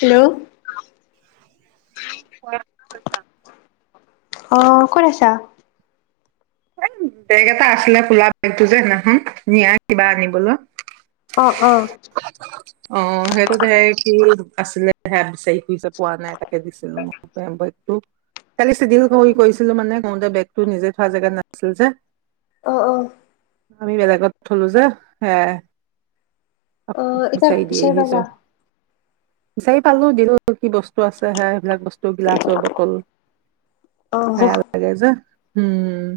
Hello আচছা অঁ ক'ত আছা এই বেগ এটা আছিলে ফলা বেগটো যে সদিনাখন নিয়া কিবা আনিবলৈ অ অ [unintelligible] অ সেইটোত সে কি আচিলে [unintelligible] [unintelligible] পোৱা নাই আতে দিছিলো মই [unintelligible] ত [unintelligible] কৰিছিলো মানে ম বেগটো নিজে থোৱা জেগাত না- ছিল যে অ অহ আমি বেলেগত থলো যে হে অ এটা বিচাৰি পালা বিচাৰি পালো দিলো কি বস্তু আছে হে সেইবিলাক বস্তু গিলাচৰ বটল অ খাই লাগে যে উম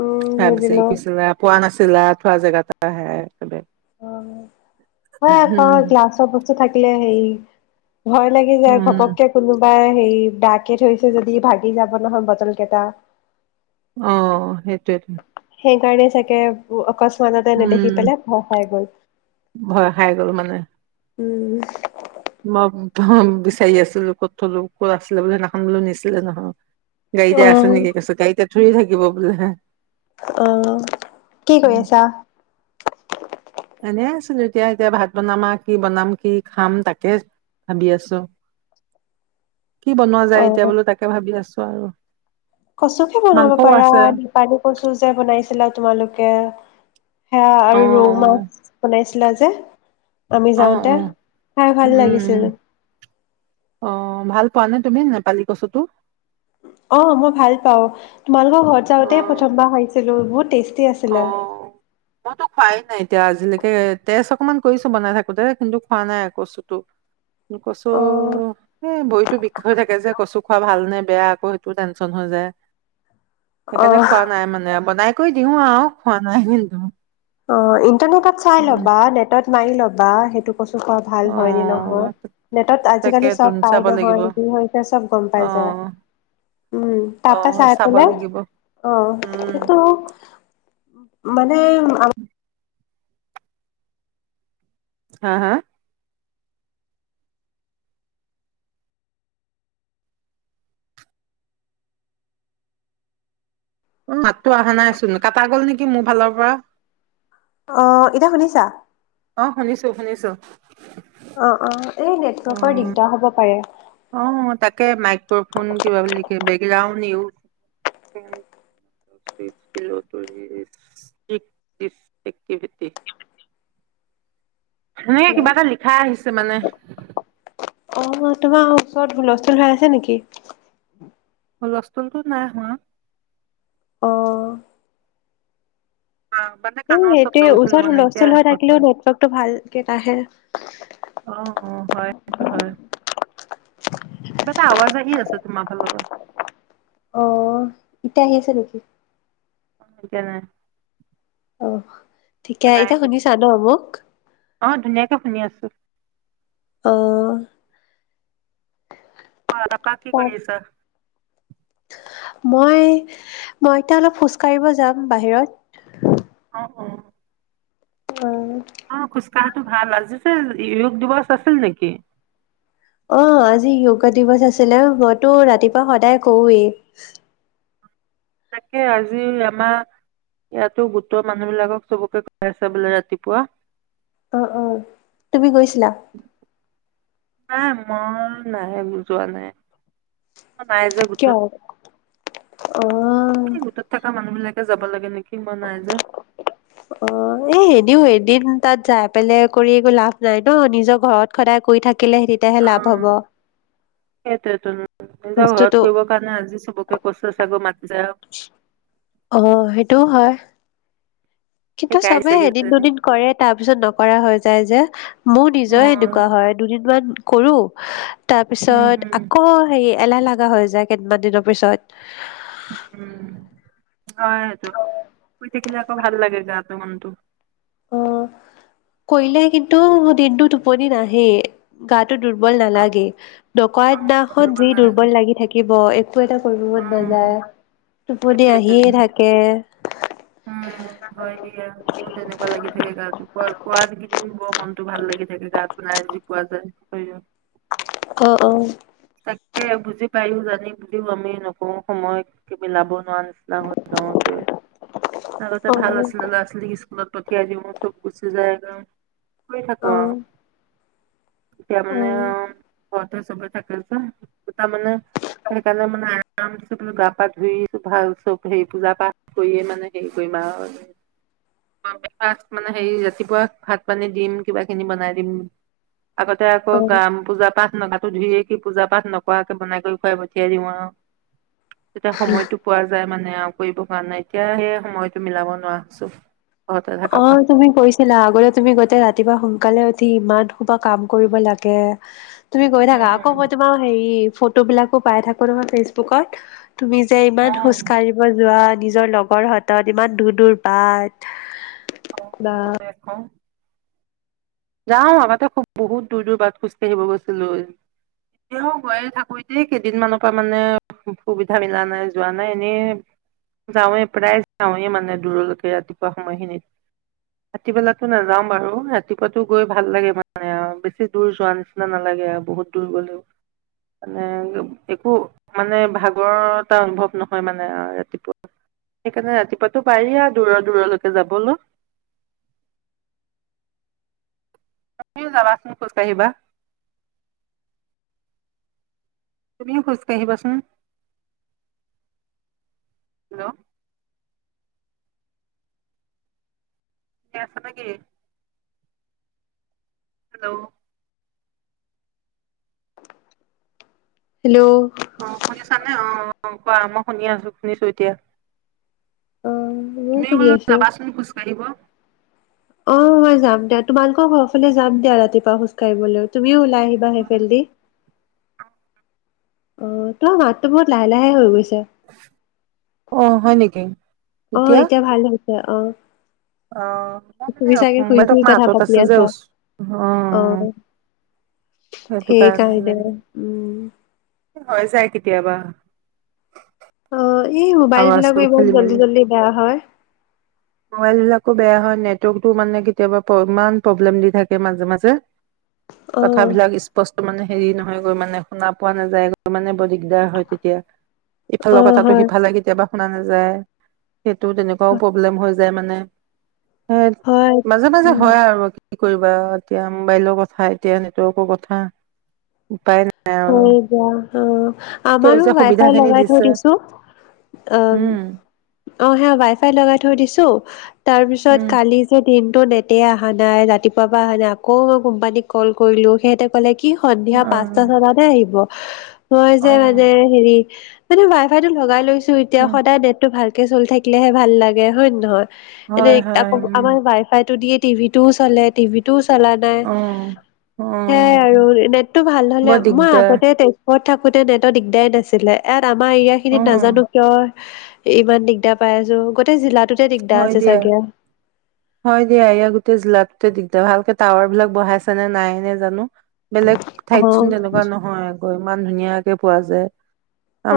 উম হ বুজিলো বিচাৰি ফুইছিলা পোৱা নাছিলা ঠোৱা জেগাটা হেয়াই পৰিলে অ হয় তাৰ গ্লাছৰ বস্ত থাকে লে হেৰি ভয় লাগি যায় উম ঘপককে কোনোবাই সেই বোকে থৈছে যদি ভাগি যাব নহয় বটল কেইটা অ সেইটোৱেইতো সেইকাৰণে চাগে ব অকস মাতে নেদেখি উম, পেলাই ভয় খাই গ'ল ভয় খাই গ'ল মানে উম মই বিচাৰি আছিলো ক'ত থলো ক'ত আছিলে বোলে সেনাখাম বোলে নিছিলে নহয় অ গাইতে আছে নেকি কৈছে গাইতে চুই থাকিব বোলে হে অ কি কৰি আছা? এনে আছিল এতিয়া এতিয়া ভাত বনামা, কি বনাম কি খাম তাকে ভাবি আছো। কি বনোৱা যায় এতিয়া বোলো তাকে ভাবি আছো অ আৰু কচু খে বনাব মাংসও পাৰা আছে নিপালী কচু যে বনাইছিলা তোমালোকে হে অ', আৰু ৰৌ মাছ বনাইছো উঠিলা যে আমি অ', অ', যাওঁতে অ', খাই উম, ভাল লাগিছিল উম, অ ভাল পোৱা নে তুমি নেপালী কচুটো? অ মই ভাল পাও তোমালোকৰ ঘৰত যাওঁতে অ'। প্ৰথমবাৰ খাইিছিলো বহুত টেষ্ট কতি আছিলল [unintelligible] অ', মইতো খোৱাই নাই এতিয়া আজিলৈকে তেজ অকনমান কৰিছো। বনাই থাকো দে কিন্তু খোৱা নাই কচুটো কচু অ এই ভৰিতটো বিষ হৈ থাকে যে কচু খোৱা ভালনেে বেয়া আকৌ সেইটো টেনশচন হৈ যায়। অ সেইকাৰণে খোৱা নাই মানে বনাই [unintelligible] আহ খোৱা নাই কিন্তু অ তেনোকাত চাই উম, ল'বা নেটত মাৰি ল'বা সেইটো কচু খোৱা ভাল হয় নে নহয়, অ', নেটত তাকে আজিকালি চব তুন পাই চাব নহয় লাগিব কি হৈছে চব গম পাই যায় অ', উম তাৰাপা অ', চাই চাব পলে লাগিব আহ উম, সেইটো মানে হা-হা মাতটো অহা নাইচোন কাটা গ'ল নেকি মোৰ ফালৰ পৰা আহ এতিয়া শুনিছা? অ শুনিছো-শুনিছো। অ-অ এই নেটৱৰ্কৰ দিগদাৰ হব পাৰে অ বেকগ্ৰণ্ড নি সেনেকে হেল্ল' কিবা এটা লিাই আহিছে। [unintelligible] মানে অ তোমাৰ ওচৰত হুলস্থুল হৈৰা আছে নেকি? হলস্থলটো নাই হোৱা। অ মানে এই কাণৰ ওচৰত লৈ সেইটোৱে গৈছিলো, মানে এতিয়া হুলস্থুল হৈ থাকিলেও নেটৱৰ্কটো ভালকে নাহে। অ-অ হয় সেইটো হয় কিবা এটা আৱাজ আহি আছে। তোমা ফাল বা [unintelligible] আহ এতিয়া আহিছে নেকি? এতিয়া নাই আহ ঠিকে নাই এতিয়া আহি। শুনিছা ন মোক? অ ধুনীয়াকে শুনি আছো। আহ অ তাপাকি কৰিছা। মই-মই এতিয়া অলপ খোজকাঢ়িব যাম বাহিৰত অ অ অ খুচ কাহটো ভাল আজি যে যয়োগ দিৱস আছিল নেকি? অ আজি য়োগা দিৱস আছিলে মইতো ৰাতিপুৱা সদায় কওঁৱেই তাকে আজি আমাৰ ইয়াতো গোটৰ মানুহ বিলাকক চবকে খাই আছা বোলে। ৰাতিপুৱা অ-অ তুমি গৈছিলা? নাই মই নাহে বুজোৱা নাই। নাই যে কিয়? গোটত অ'। এই গোটত থকা মানুহ বিলাক যাব লাগে নেকি মই নাই যে অ এনেও এদিন তাত যাই পেলাই কৰি একো লাভ নাই ন নিজৰ ঘৰত সদায় কৰি থাকি থাকিলেে তেতিয়াহে লাভ হ'ব সেইটোৱেতোন তুমি যা বস্তুটো ঘৰত কৰিব কাৰণে আজি চবকে কৈচ চাগৈ মা অ সেইটোও হয় কিন্তু শিকাই দিছে চবে এদিন কিজানি দুদিন কৰে তাৰ পিছত নকৰা হয় যাই যে মোৰ অ নিজৰে এনেকোৱা হয় দুদিনমান কৰো উম তাৰপিছত হম আকৌ হেৰি এলাহে লগা হৈ যায় কেইদমান দিনৰ পিছত উম হয় সেইটো শুই থাকিলে আকৌ ভাল লাগে গাটো মনটো কৈলে কিন তো মোৰ দিনটো টোপনি নাই এই গা টো দুৰ্বল অ নালাগে নকৰা দিনাখন যি দুৰ্বল লাগি থাকিব ব এ উ টোপনি সেইটোৱে তোন আহিয়ে থাকে উম হয় দিয়া মোৰ তেনেকোৱা কিবা লাগি থাকে গাতো পুৱা এইকেইদিন বৰ মনটো ভাল লাগি থাকে গাপ তো নাই জুই কোৱা যে শৰীৰত অহ অ তাকে বুজি পাইয়ো জানি বুজিও আমি নকৱো সময়ত কি মিলাব নোৱাৰা নিচিনা হৈ যাও যে আগতে অ ভাল আছিলে ল'ৰা ছোৱালীক স্কু লত পঠিয়াই দিও চব গুচি যায়গৈ শুই থাকো অ আও এতিয়া মানে ঘৰতে চবে থাকে দুটা মানে সেইকাৰণে মানে আ নাম চ গা পা ধুই ভাল চব হেৰি পূজা পাঠ কৰিয়ে মানে হেৰি কৰিম আৰু মানে হে ৰাতিপুৱা ভাত পানী দিম কিবা কিনি বনাই দিম আগতে আকৌ অ গাম পূজা পাঠ না গাটো ধুই আহি পূজা পাঠ নকৰাকে বনাই কৰি খুৱাই পঠিয়াই দিওঁ আও তেতিয়া সময়টো পোৱা যায় মানে আও কৰিব কাৰণে এতিয়া সেই সময়তো মিলাব নোৱাৰা হৈছো ঘৰতে অ থাকা পা তুমি কৈছিলা আগতে তুমি গোটে ৰাতিপুৱা সোনকালে উ ঠি ইমান সোপা কাম কৰিব লাগে তুমি গৈ থাকা উম আকৌ মই তোমাৰ হেৰি ফটোবলাকো পাই থাকো নহয় ফেচবুকত তুমি যে ইমান অ খোজ কঢ়িব যোৱা নিজৰ লগৰ হাতত ইমান দূৰ দূৰ বাট কা হয় আক যাও আগতে খুব বহুত দূৰ দূৰ বাট খোজকাঢ়িব গৈছিলো এতিয়াও গৈে থাকোতে কেইদিনমানানৰ পৰা মানে সুবিধা মিলা নাই যোৱা নাই এনে যাওঁৱেই প্ৰায় যাওঁৱেই মানে দূৰলৈকে ৰাতিপুৱা সময়খিনিত ৰাতি পেলাো নাযাও বাৰু ৰাতিপুৱা ৰাতিপুৱা গৈ ভাল লাগে মানে আৰু বেছি দূৰ যোৱা নিচিনা নালাগে আৰু বহুত দূৰ গলেও মানে একো মানে ভাগৰ এটা অনুভৱ নহয় মানে ৰাতিপুৱা সেইকাৰণে ৰাতিপুৱটো পাৰি আৰু দূৰৰ দূৰলৈকে যাবলৈ তুমিও যাবাচোন খোজকাঢ়িবা তুমিও খোজ কাঢ়িবাচোন হেল্ল' ন আছ নাগ হেল্ল' হেল্ল' অ শুনি চানে অ অ কোৱা মই শুনি আছো শুনিছো এতিয়া ময় তুমিও সুধ বোলো আছো যাবাচোন খোজ কাঢ়িব অ মই যাম দাত তোমালোকৰ ঘৰ ফালে যাম দিয়া ৰাতিপুৱা খোজকাাঢ়িবলৈ তুমিও ল আহিবা সেই ফেলে দি অ তই মাতটো বহুত লাহে লাহে হৈ গৈছে অ হয় নেকি অ এতিয়া ভাল য়া অ অ মই মানে চুি চাগে শুই মোবাইলটো শুই অকমান কথা আঁতৰত পাতি আছিল যে আছা ওচ অ অ আহ সেইটো সেইকাৰণে উম হয় যায় কেতিয়াবা অ এই মোবাইল বিলাকো আৱাজটো ইবত খেলি জল্দি মেলি জল্দি বেয়া হয় মোবাইল বিলাকো বেয়া হয় নেটৱৰ্কটো মানে কেতিয়াবা ইমান প্ৰব্লেম দি থাকে মাজে মাজে অ কথাবিলাক স্পষ্ট মানে হেৰি নহয় গৈ মানে শুনা পোৱা নাযায়ৈ মানে বৰ দিগদাৰ হয় তেতিয়া অ ইফালৰ কথাটো হয় সিফালে কেতিয়াবা শুনা নাযায় সেইটো তেনেকুৱাও প্ৰব্লেম হৈ যে মানে স হয় মাজে মাজে উম হয় আৰু কি কৰিবা এতিয়া মোবাইলৰ কথা এতিয়া নেটৱৰ্কৰ কথা উপায় নাই আৰু হয় দা অ আমাৰো সেউজীয়া ৱাই সুবিধা ফাই খিনি লগাই থৈ দিছে দিছো অ উম অ সে ৱাই ফাই লগাই থৈ দিছো ত তাৰপিছত উম কালি যে দিন নেটে অহা নাই ৰাতিপুৱ পৰা অহা নাই আকৌ মই কোম্পানীক কল কৰিলো সিহঁতে ক'লে কি সন্ধ্যা অ পাঁচ আহিব মই অ যে মানে হেৰি এ ৱাই ফাই লগাই লৈছো এতিয়া উম সদায় দেটটো ভাল চিল থাকিলেহে ভাল লাগে হয় নে নহয় হয় এনেই হয় আকৌ আমাৰ ৱাই ফাইতটো দিয়ে টিভি ও চলে টিভিতো চলা নাই উম অ', সেইয়াই আৰু অ', নেটটো ভাল বৰ মই দিগদাৰ আগতে ঘৰত থাকোতে নেটৰ দিগদাৰ নাছিলে এ আমাৰ এৰিয়া খিনিত অ', নাজানো কিয় ইমান দিগদাৰ পাই আছো গোটেই জিলাত হয় দিয়া, হয় দিয়া ইয়া গোটেই জিলাটোটে দি তে ভালকে টাৱাৰ বিলাক বঢ়াইছে নে নাই নে জানো বেলেগ অ ঠাইত চোন তেনেকুৱা নহয় আৰু ইমান ধুনীয়াকে পোৱা যায়।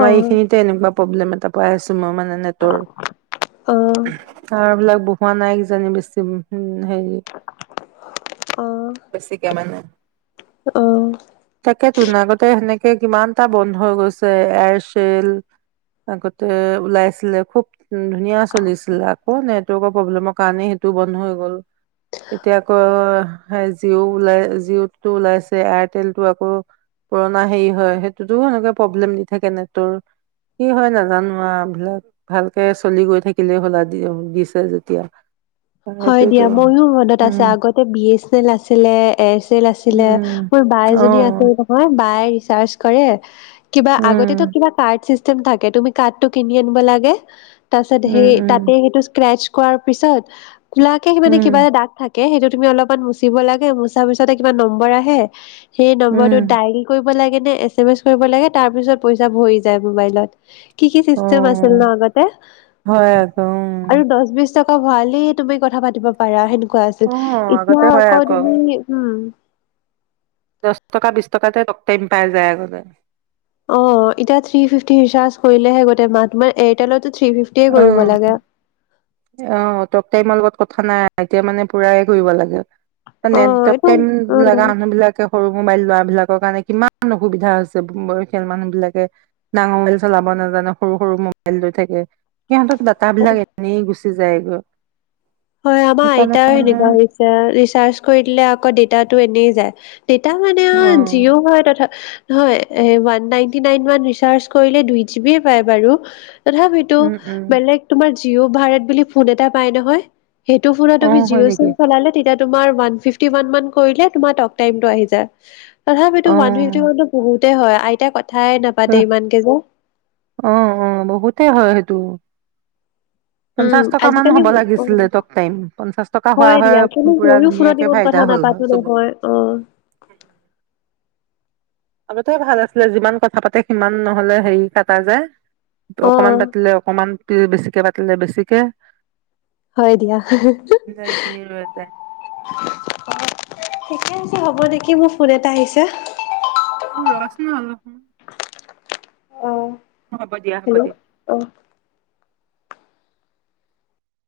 অ এইখিনিতে এনেকুৱা প্ৰব্লেম এটা পাই আছোঁ মই মানে নেটৰ অ তাৱাৰ বিলাক বহোৱা নাই কিজানি বেছিম হেৰি, বেছিকে মানে, অ অ তাকে আগতে সেনেকে কিমানটা বন্ধ হৈ গৈছে এয়াৰচেল আগতে ওলাইছিলে খুব ধুনীয়া চলিছিলে আকৌ নেটৱৰ্কৰ প্ৰব্লেমৰ কাৰণে সেইটো বন্ধ হৈ গ'ল এতিয়া আকৌ জিঅ' ওলাই জিঅ'টো ওলাইছে এয়াৰটেল টো আকৌ পুৰণা হেৰি হয় সেইটোতো সেনেকে প্ৰব্লেম দি থাকে নেটৱৰ্ কি হয় নাজানোবিলাক ভালকে চলি গৈ থাক কিলে হ'ল দি দিছে যেতিয়া হয় দিয়া সেইটোৱেতো মইো মনত আছে উম আগতে বি এ এল আছিলে এয়াৰচেল আছিলে উম মোৰ অ বাইজনী আছিল নহয় বাই চাৰজ কৰে কিবা আগতেতো উম কিবা কাৰ্ড চিষ্টেম থাকে তুমি কাঠটো কিনি আনিব লাগে তাৰপাছত সে উম উম তাতে সেইটো স্ক্ৰেচ কোৱাৰ পিছত কুলাকে মানে উম কিবা এটা দাঁগ থাকে সেইটো তুমি অলপমান মচিব লাগে মচাৰ পিছতে কিবা নম্বৰ আহে সেই উম নম্বৰটোত ডাইল কৰি এ এ এ কৰিব লাগ তাৰ পিছত পইচা ভ যায় মবাইলত কি কি অ চিষ্টেম আছিল ন আগতে হয় আকৌ আৰু দছ বিছ টকা ভআলিত তুমি কথা পাতি পাৰা সেনেক কোৱা আছিল উম অ এতিয়া আগতে হয় আক আকৌ তুমি উম ছ টকা বিছ টকাতে টক দকপেণ্ট পাই যায় আগতে অ এতিয়া থ্ৰী ফিফটি ৰিচাৰ্জ কৰিলেহে গোতে মাহ তমাৰ এয়াৰটেলত থ্ৰী ফিফটি অ কৰিব লাগে অ টক টাইমৰ লগত কথা নাই এতিয়া মানে পুৰাএ কৰিব লাগে অ নেট টক এইটো টাইম লগা উম মানুহ বিলাকে সৰু মোবাইল লোৱা বিলাকৰ কাৰণে কিমান অসুবিধা হৈছে বয়সীয়াল মানুহ বিলাকে ডাঙৰ মআইল চলাব নাজানে সৰু সৰু মোবাইল লৈ থাকে সিহঁতৰ দাটাবিলাক এনেই গুচি- যায়গৈ হয় আমাৰ সেইকাৰণে আইতা মানে সেনেকোৱা হৈছে ৰিচাৰ্চ কৰি দিলে আকৌ ডেতাটো এনেই যায় ডেটা মানে অ আ জিঅ' হয় তথা হয় উৱান নাইনটি নাইনৰ ৰিচাৰ্জ কৰিলে দুই জিবিয়ে পায় বাৰু তথাপিতো উম উম বেলেগ তোমাৰ জিঅ' ভাৰত বুলি ফোন এটা পাই নহয় সেইটো ফোনত অ তুমি হয় জিঅ' চিম নেকি চলালে তেতিয়া তোমাৰ ওৱান ফিফটি ওৱান মান কৰিলে তোমাৰ টক টাইম টো আহি যায়। তথাপিতো মানুহ [unintelligible] বহুত হয় আইতাই কত উ অ অ বহুতে হয় সেইটো উম, পঞ্চাশ টকা মান আজিকালি হব অ' লাগিছিলে টক টাইম পঞ্চাশ টকা হোৱা হয় দিয়া কিন্তু পুৰা ময়ো ফোনত ধুনীয়াকে ইমান ফাইদা কথা হল হয় নাপাতো চব- নহয় অ', আগতে ভাল আছিলে যিমান কথা পাতে সিমান নহলে হেৰি কাটা যায় অকমান অ'। পাতিলে অকমান বেছিকে পাতিলে বেছিকে হয় দিয়া এইখিনি ৰৈ যায় ঠিকে আছে হ'ব দেকি মোৰ ফোন এটা আহিছে এতিয়া অ ৰ চোন অলপ অ হ'ব দিয়া হ'ব হেল্ল' দিয়া অ